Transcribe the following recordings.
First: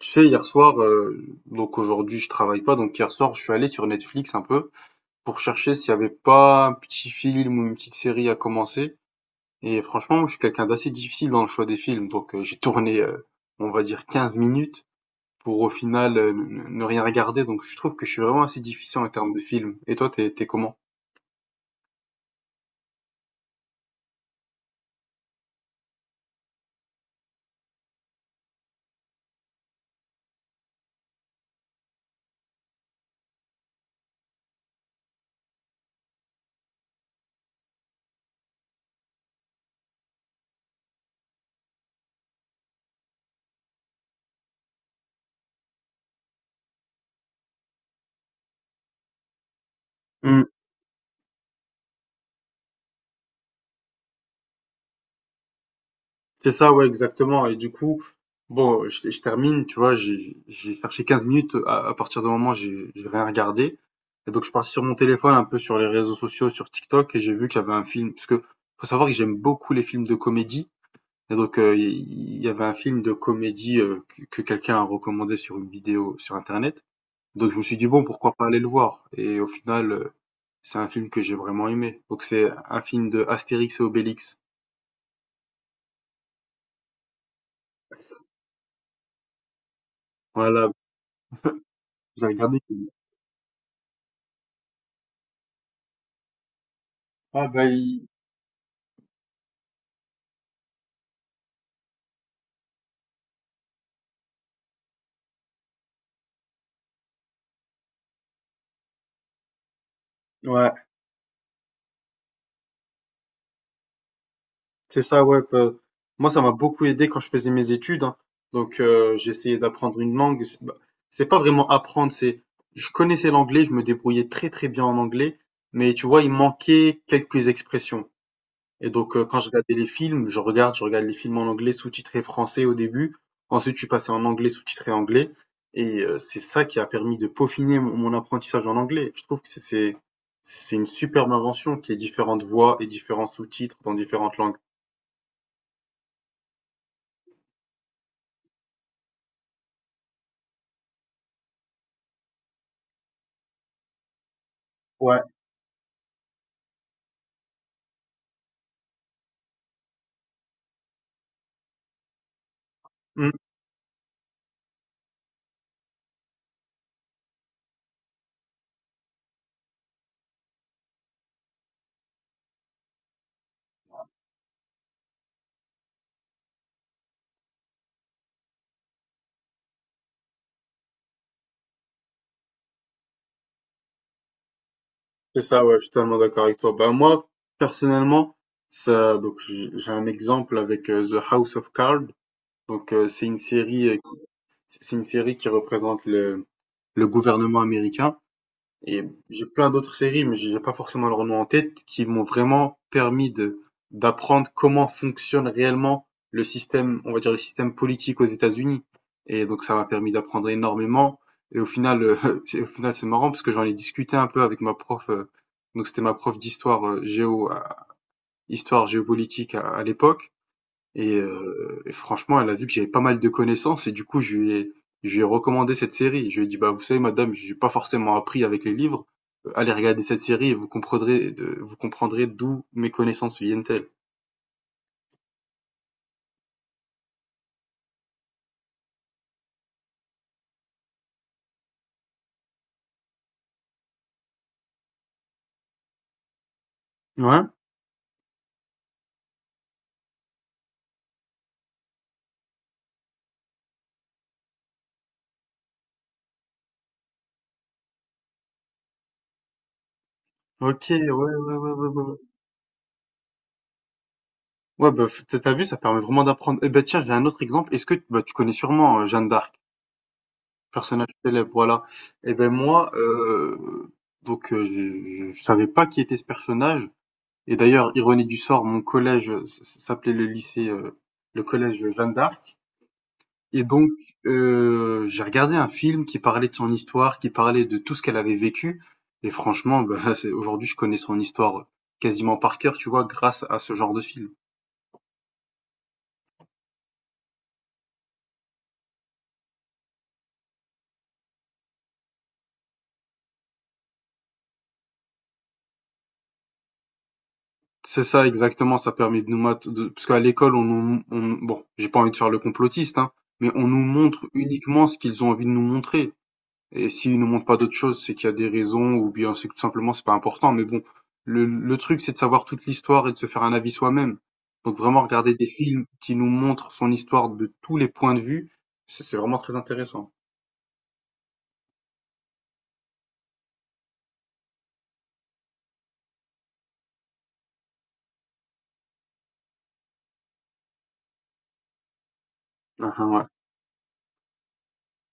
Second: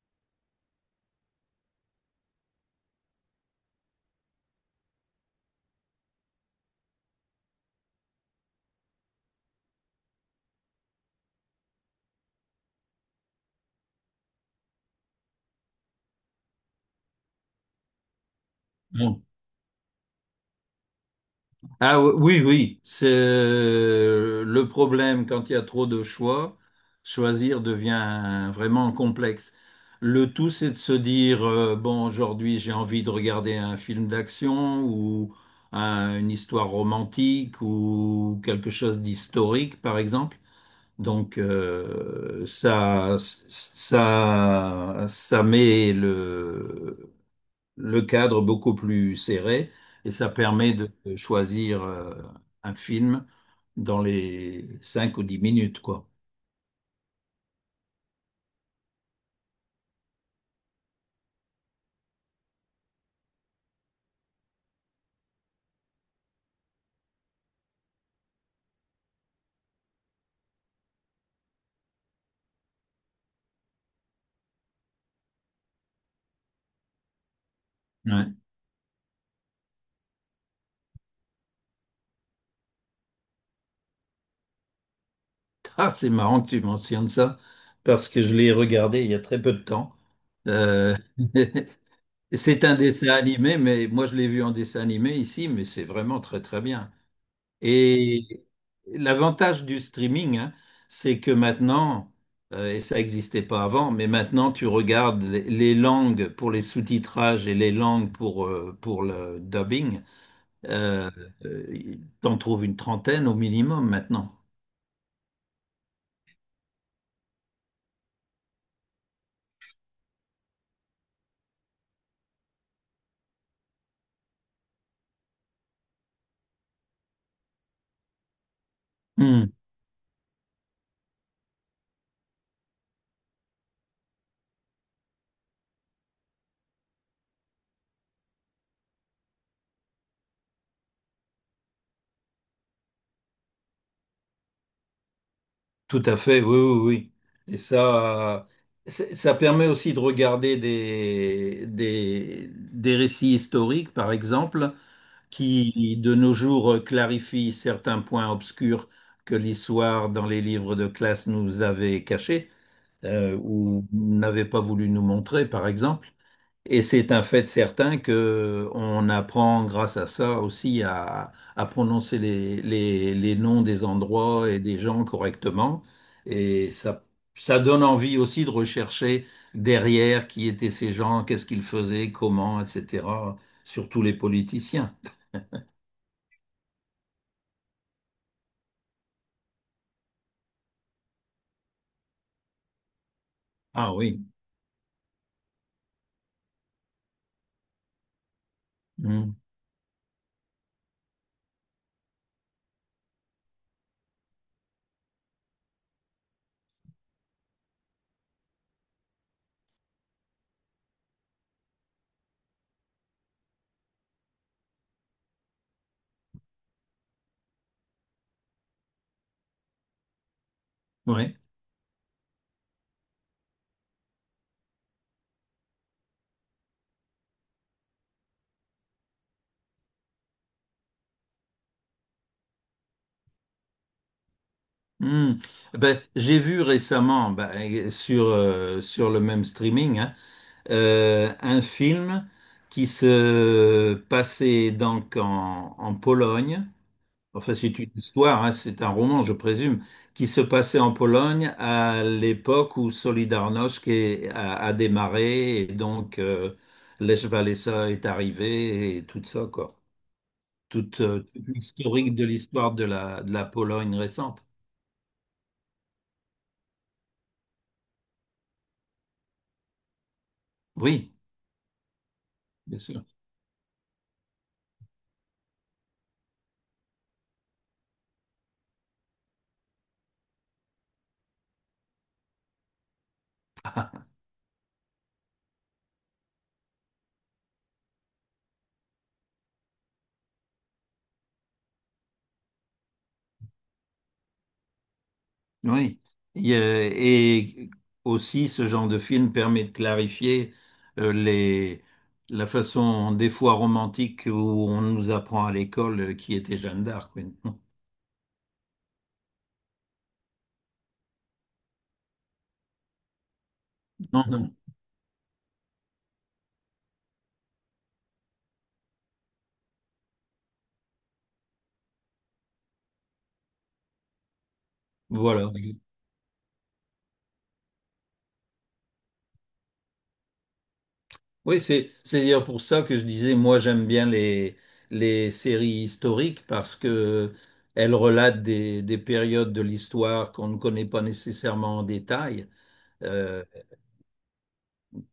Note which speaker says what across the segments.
Speaker 1: Tu sais, hier soir, donc aujourd'hui je travaille pas, donc hier soir je suis allé sur Netflix un peu pour chercher s'il y avait pas un petit film ou une petite série à commencer. Et franchement, moi, je suis quelqu'un d'assez difficile dans le choix des films, donc j'ai tourné, on va dire, 15 minutes pour au final ne rien regarder, donc je trouve que je suis vraiment assez difficile en
Speaker 2: Bon.
Speaker 1: termes de films. Et toi, t'es comment?
Speaker 2: Ah oui, oui, oui. C'est le problème quand il y a trop de choix, choisir devient vraiment complexe. Le tout, c'est de se dire, bon, aujourd'hui j'ai envie de regarder un film d'action ou une histoire romantique ou quelque chose d'historique, par exemple. Donc ça met le cadre beaucoup plus serré et ça permet Mhm. de choisir un film dans les 5 ou 10 minutes, quoi.
Speaker 1: C'est ça, ouais, exactement. Et du coup, bon, je termine, tu vois, j'ai cherché 15 minutes à partir du moment où j'ai rien regardé. Et donc, je suis parti sur mon téléphone, un peu sur les réseaux sociaux, sur TikTok, et j'ai vu qu'il y avait un film, parce que faut savoir que j'aime beaucoup les films de comédie. Et donc, il y avait un film de comédie que quelqu'un a recommandé sur une vidéo sur Internet. Donc, je me suis dit, bon, pourquoi
Speaker 2: Ouais.
Speaker 1: pas aller le voir? Et au final, c'est un film que j'ai vraiment aimé. Donc, c'est un film de Astérix et Obélix.
Speaker 2: Ah, c'est marrant que tu mentionnes ça parce que je l'ai regardé il y a très peu de temps.
Speaker 1: Voilà,
Speaker 2: Euh,
Speaker 1: j'ai regardé.
Speaker 2: c'est un dessin animé, mais moi je l'ai vu en dessin animé ici, mais c'est vraiment très très bien.
Speaker 1: Ah, bah,
Speaker 2: Et l'avantage du streaming, hein, c'est que maintenant, et ça n'existait pas avant, mais maintenant tu regardes les langues pour les sous-titrages et les langues pour le dubbing,
Speaker 1: ouais,
Speaker 2: euh, euh, t'en trouves une trentaine au minimum maintenant.
Speaker 1: c'est ça, ouais. Moi, ça m'a beaucoup aidé quand je faisais mes études, hein. Donc, j'essayais d'apprendre une langue. C'est bah, c'est pas vraiment apprendre, c'est. Je connaissais l'anglais, je me débrouillais très très bien en anglais, mais tu vois, il manquait quelques expressions. Et donc, quand je
Speaker 2: Hmm,
Speaker 1: regardais les films, je regarde les films en anglais sous-titré français au début. Ensuite, je suis passé en anglais sous-titré anglais. Et c'est ça qui a permis de peaufiner mon apprentissage en anglais. Je trouve que c'est une superbe invention qui est différentes voix et différents sous-titres dans différentes langues.
Speaker 2: tout à fait, oui, oui, oui. Et ça, ça permet aussi de regarder des récits historiques, par exemple,
Speaker 1: Ouais,
Speaker 2: qui de nos jours clarifie certains points obscurs que l'histoire dans les livres de classe nous avait cachés
Speaker 1: mmh,
Speaker 2: ou n'avait pas voulu nous montrer, par exemple. Et c'est un fait certain que on apprend grâce à ça aussi à prononcer les noms des endroits et des gens correctement. Et ça donne envie aussi de rechercher derrière qui étaient ces gens, qu'est-ce qu'ils faisaient, comment, etc., surtout les politiciens.
Speaker 1: c'est ça, ouais, je suis totalement d'accord avec toi. Bah, moi, personnellement, ça, donc, j'ai un exemple avec The House of Cards. Donc, c'est une série,
Speaker 2: Ah oui.
Speaker 1: c'est une série qui représente le gouvernement américain. Et
Speaker 2: Mm.
Speaker 1: j'ai plein d'autres séries, mais j'ai pas forcément leur nom en tête, qui m'ont vraiment permis de d'apprendre comment fonctionne réellement le système, on va dire le système politique aux États-Unis. Et donc ça m'a permis d'apprendre énormément. Et au final, au final c'est marrant parce que j'en ai discuté un peu avec ma prof, donc c'était ma prof d'histoire géo, histoire géopolitique à l'époque. Et,
Speaker 2: Ouais.
Speaker 1: heu, et franchement, elle a vu que j'avais pas mal de connaissances et du coup, je lui ai recommandé cette série. Je lui ai dit: «Bah, vous savez, madame, j'ai pas forcément appris avec les livres. Allez regarder cette série et vous comprendrez d'où mes connaissances viennent-elles».
Speaker 2: Mm. Ben, j'ai vu récemment ben, sur le même streaming hein, un film qui se passait donc en Pologne.
Speaker 1: Ouais?
Speaker 2: Enfin, c'est une histoire, hein, c'est un roman, je présume, qui se passait en Pologne à l'époque où Solidarność a démarré et donc Lech Walesa est arrivé et tout ça, quoi.
Speaker 1: OK, ouais,
Speaker 2: Toute,
Speaker 1: ouais,
Speaker 2: toute
Speaker 1: ouais, ouais, ouais,
Speaker 2: l'historique
Speaker 1: ouais.
Speaker 2: de l'histoire de de la Pologne récente.
Speaker 1: Ouais, bah, f tu as vu, ça permet vraiment d'apprendre. Eh ben, tiens, j'ai un autre exemple. Est-ce que bah, tu connais sûrement, Jeanne d'Arc, personnage
Speaker 2: Oui.
Speaker 1: célèbre, voilà. Et ben
Speaker 2: Bien
Speaker 1: moi,
Speaker 2: sûr.
Speaker 1: je savais pas qui était ce personnage. Et d'ailleurs, ironie du sort, mon collège s'appelait le collège Jeanne d'Arc. Et donc, j'ai regardé un film qui parlait de son histoire, qui parlait de tout ce qu'elle avait vécu. Et franchement, bah, aujourd'hui, je connais son histoire quasiment par cœur, tu vois, grâce à ce genre de film.
Speaker 2: Oui. Et aussi, ce genre de film permet de clarifier euh, les, la façon, des fois romantique, où on nous apprend à l'école qui était Jeanne d'Arc. Oui. Non,
Speaker 1: C'est ça, exactement. Ça permet de parce qu'à l'école, on nous, bon, j'ai pas envie de faire le complotiste, hein, mais on nous
Speaker 2: non.
Speaker 1: montre
Speaker 2: Non.
Speaker 1: uniquement ce qu'ils ont envie de nous montrer. Et s'ils nous montrent pas d'autres choses, c'est qu'il y a des raisons ou bien c'est que tout simplement c'est pas important. Mais bon, le truc c'est de savoir toute l'histoire et de se faire un avis soi-même. Donc vraiment regarder des
Speaker 2: Voilà.
Speaker 1: films qui nous montrent son histoire de tous les points de vue, c'est vraiment très intéressant.
Speaker 2: Oui, c'est d'ailleurs pour ça que je disais, moi, j'aime bien les séries historiques parce que elles relatent des périodes de l'histoire qu'on ne connaît pas nécessairement en détail.
Speaker 1: Ah, ah, ouais.
Speaker 2: Euh,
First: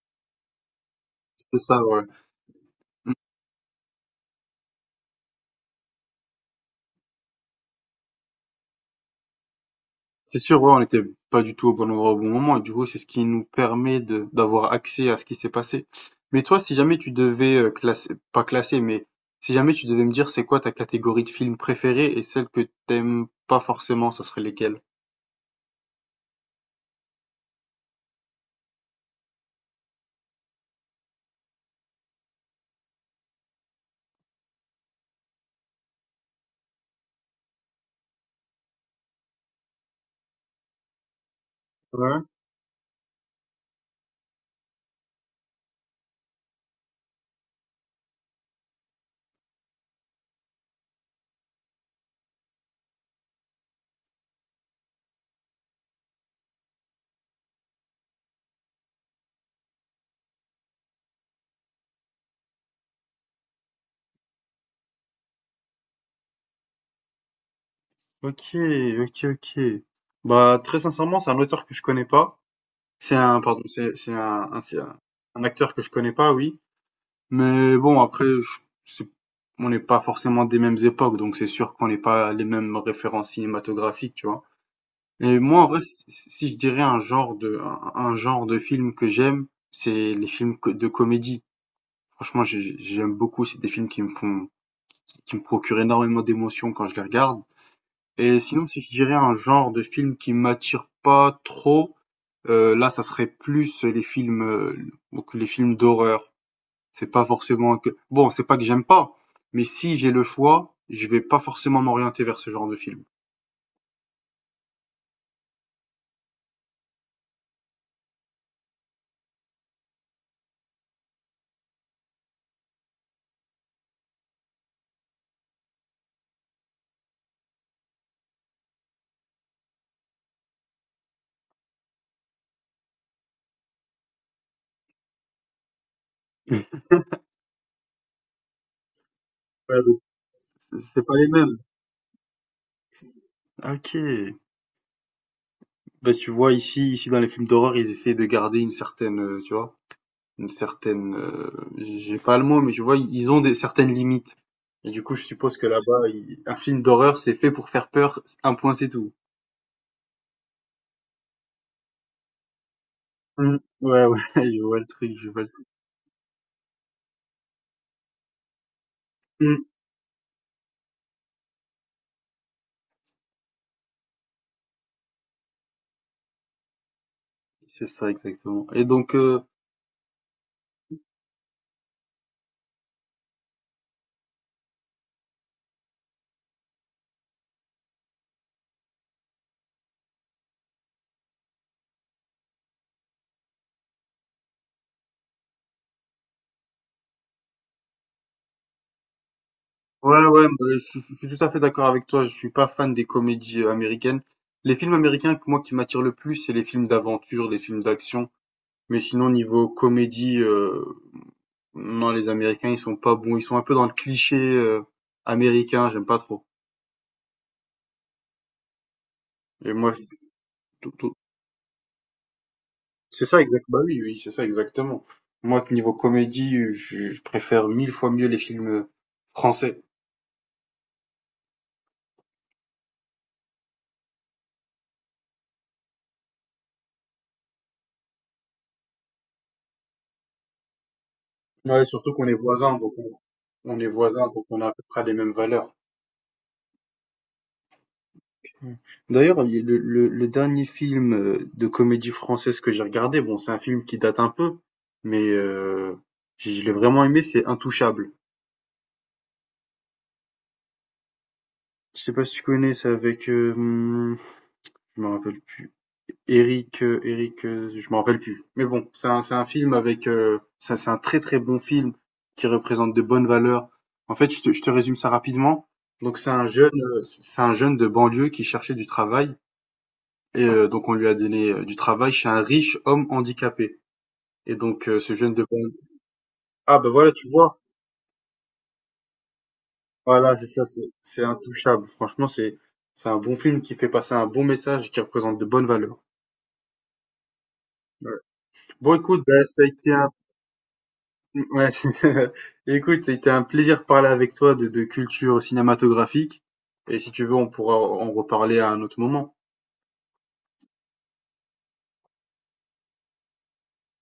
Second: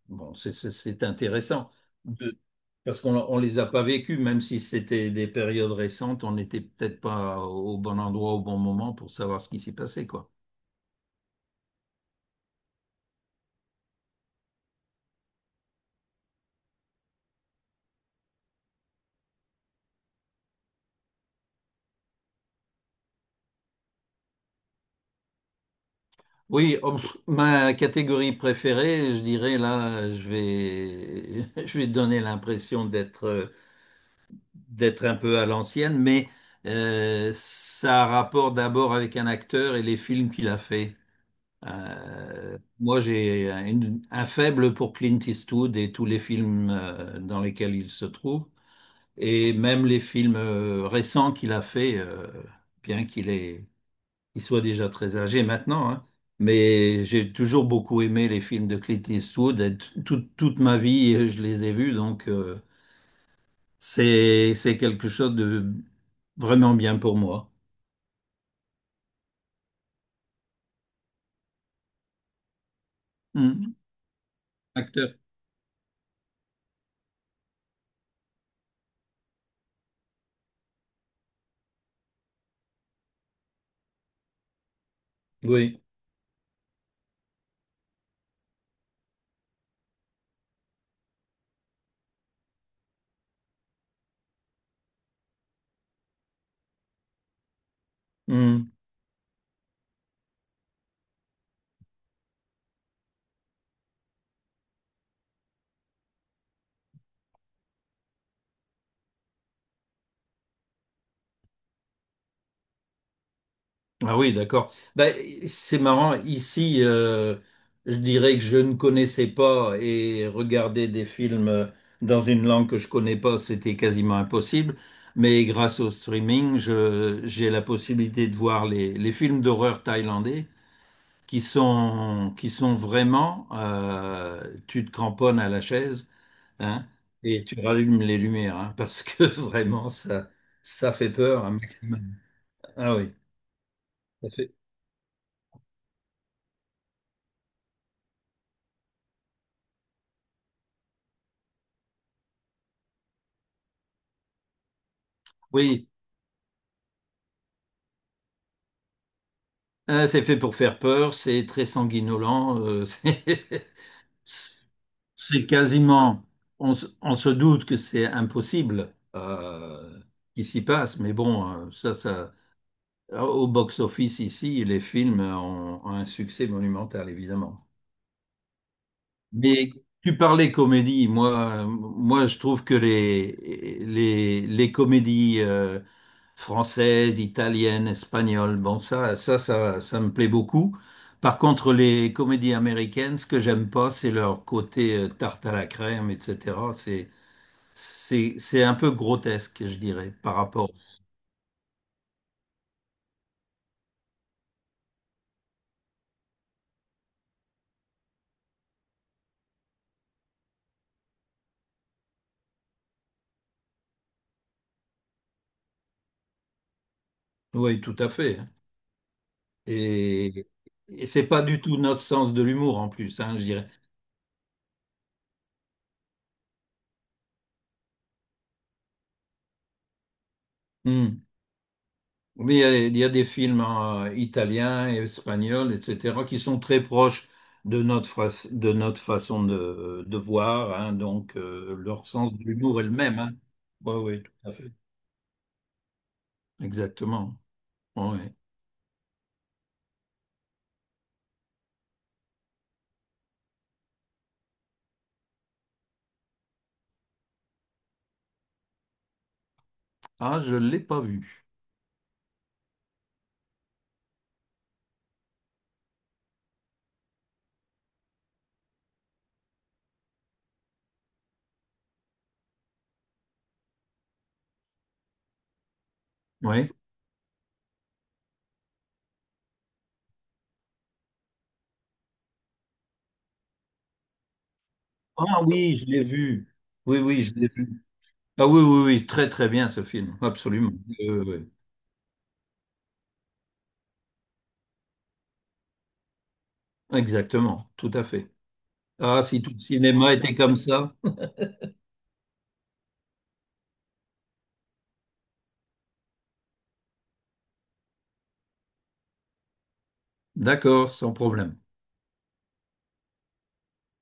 Speaker 2: Bon, c'est
Speaker 1: C'est
Speaker 2: intéressant
Speaker 1: ça, ouais.
Speaker 2: de- parce qu'on on les a pas vécus, même si c'était des périodes récentes, on n'était peut-être pas au bon endroit au bon moment pour savoir ce qui s'y passait, quoi.
Speaker 1: C'est sûr, ouais, on n'était pas du tout au bon endroit au bon moment, et du coup, c'est ce qui nous permet de d'avoir accès à ce qui s'est passé. Mais toi, si jamais tu devais classer, pas classer, mais si jamais tu devais me dire c'est quoi ta catégorie de films préférée et celle que t'aimes pas forcément, ça serait lesquelles?
Speaker 2: Oui, oh, pff, ma catégorie préférée, je dirais là, je vais donner l'impression d'être un peu à l'ancienne, mais ça a rapport d'abord avec un acteur et les films qu'il a fait.
Speaker 1: Ouais,
Speaker 2: Moi, j'ai un faible pour Clint Eastwood et tous les films dans lesquels il se trouve, et même les films récents qu'il a fait, bien qu'il est, il soit déjà très âgé maintenant, hein, mais j'ai toujours beaucoup aimé les films de Clint Eastwood. Et toute toute ma vie, je les ai vus, donc c'est quelque chose de vraiment bien pour moi.
Speaker 1: ok, ok, ok. Bah, très sincèrement, c'est un auteur que je connais pas. C'est un, pardon,
Speaker 2: Hmm.
Speaker 1: c'est c'est un, un- c'est un
Speaker 2: Acteur.
Speaker 1: un acteur que je connais pas, oui. Mais bon, après, je c'est on n'est pas forcément des mêmes époques, donc c'est sûr qu'on n'est pas les mêmes références cinématographiques, tu vois. Et moi, en
Speaker 2: Oui.
Speaker 1: vrai, si je dirais un genre de film que j'aime, c'est les films de comédie. Franchement, j'aime beaucoup. C'est des films qui me procurent énormément d'émotions quand je les regarde. Et sinon,
Speaker 2: Mmh.
Speaker 1: si je dirais un genre de film qui m'attire pas trop, là, ça serait plus les films, donc les films d'horreur. C'est pas forcément que bon, c'est pas que j'aime pas, mais si j'ai le choix, je vais pas forcément m'orienter vers ce genre de film.
Speaker 2: Ah oui, d'accord. Bah, c'est marrant. Ici, je dirais que je ne connaissais pas et regarder des films dans une langue que je connais pas, c'était quasiment impossible. Mais grâce au streaming, j'ai la possibilité de voir les films d'horreur thaïlandais qui sont vraiment, tu te cramponnes à la chaise,
Speaker 1: Mm.
Speaker 2: hein, et tu rallumes les lumières, hein, parce que
Speaker 1: Ouais,
Speaker 2: vraiment,
Speaker 1: donc, c'est
Speaker 2: ça
Speaker 1: c'est
Speaker 2: fait
Speaker 1: pas les
Speaker 2: peur un
Speaker 1: mêmes.
Speaker 2: maximum. Ah oui,
Speaker 1: Ok.
Speaker 2: ça fait.
Speaker 1: Bah, tu vois, ici, dans les films d'horreur, ils essayent de garder une certaine, tu vois, une certaine, j'ai pas le mot, mais tu vois, ils ont des certaines limites. Et du coup, je suppose que
Speaker 2: Oui.
Speaker 1: là-bas, un film d'horreur, c'est fait pour faire peur, un point, c'est tout.
Speaker 2: Ah, c'est fait pour faire peur, c'est très sanguinolent, c'est
Speaker 1: Mm. Ouais, ouais, je vois le truc, je vois
Speaker 2: c'est
Speaker 1: le truc.
Speaker 2: quasiment, on se doute que c'est impossible
Speaker 1: Mm.
Speaker 2: qu'il s'y passe, mais bon, au box-office ici, les films ont un succès monumental, évidemment.
Speaker 1: C'est ça, exactement.
Speaker 2: Mais tu parlais comédie. Moi, je trouve que les les comédies françaises, italiennes, espagnoles, bon ça me plaît beaucoup. Par contre, les comédies américaines, ce que j'aime pas, c'est leur côté tarte à la crème, etc. C'est un peu grotesque, je dirais,
Speaker 1: Ouais,
Speaker 2: par
Speaker 1: ouais, bah,
Speaker 2: rapport.
Speaker 1: je suis tout à fait d'accord avec toi. Je suis pas fan des comédies américaines. Les films américains, que moi, qui m'attirent le plus, c'est les films d'aventure, les films d'action. Mais sinon, niveau comédie, non, les Américains, ils sont pas bons. Ils sont un peu dans le cliché américain. J'aime pas trop.
Speaker 2: Oui, tout à fait. Hein.
Speaker 1: Et moi, je-
Speaker 2: Et
Speaker 1: tout-
Speaker 2: et
Speaker 1: tout-
Speaker 2: c'est pas du tout notre sens de l'humour en plus,
Speaker 1: C'est
Speaker 2: hein,
Speaker 1: ça
Speaker 2: je
Speaker 1: exact.
Speaker 2: dirais.
Speaker 1: Bah oui, oui, c'est ça exactement. Moi, niveau comédie, je préfère mille fois mieux les films français.
Speaker 2: Hmm. Il y a des films hein, italiens et espagnols, etc., qui sont très proches de notre, de notre façon de voir, hein. Donc
Speaker 1: Ouais,
Speaker 2: leur
Speaker 1: surtout qu'on
Speaker 2: sens
Speaker 1: est
Speaker 2: de
Speaker 1: voisins,
Speaker 2: l'humour est le
Speaker 1: donc on,
Speaker 2: même. Hein.
Speaker 1: on est
Speaker 2: Oui, oui,
Speaker 1: voisins,
Speaker 2: tout
Speaker 1: donc
Speaker 2: à
Speaker 1: on a
Speaker 2: fait.
Speaker 1: à peu près les mêmes valeurs.
Speaker 2: Exactement. Ouais. Ouais.
Speaker 1: Ouais. D'ailleurs, il y a le dernier film, de comédie française que j'ai regardé, bon, c'est un film qui date un peu, mais je l'ai vraiment aimé, c'est Intouchables.
Speaker 2: Ah, je ne l'ai pas vu.
Speaker 1: Je sais pas si tu connais? C'est avec, je me rappelle plus, Éric, je me rappelle plus. Mais bon, c'est un film avec, ça c'est un très très bon film qui représente de bonnes valeurs. En fait, je te résume ça rapidement. Donc
Speaker 2: Oui.
Speaker 1: c'est un jeune de banlieue qui cherchait du travail et donc on lui a donné, du travail chez un riche homme handicapé. Et donc, ce jeune
Speaker 2: Ah
Speaker 1: de Ban-.
Speaker 2: oui, je l'ai vu.
Speaker 1: Ah bah
Speaker 2: Oui,
Speaker 1: voilà,
Speaker 2: oui,
Speaker 1: tu
Speaker 2: je l'ai
Speaker 1: vois.
Speaker 2: vu. Ah oui, oui, oui, très très bien ce film,
Speaker 1: Voilà, c'est ça,
Speaker 2: absolument.
Speaker 1: c'est
Speaker 2: Oui,
Speaker 1: c'est
Speaker 2: oui.
Speaker 1: intouchable. Franchement, c'est un bon film qui fait passer un bon message qui représente de bonnes valeurs.
Speaker 2: Oui. Exactement, tout à
Speaker 1: Ouais.
Speaker 2: fait.
Speaker 1: Bon,
Speaker 2: Ah,
Speaker 1: écoute,
Speaker 2: si
Speaker 1: bah,
Speaker 2: tout le
Speaker 1: ça a été
Speaker 2: cinéma était comme ça,
Speaker 1: ouais, écoute, ça a été un plaisir de parler avec toi de culture cinématographique. Et si tu veux, on pourra en reparler à un autre moment.
Speaker 2: d'accord, sans problème.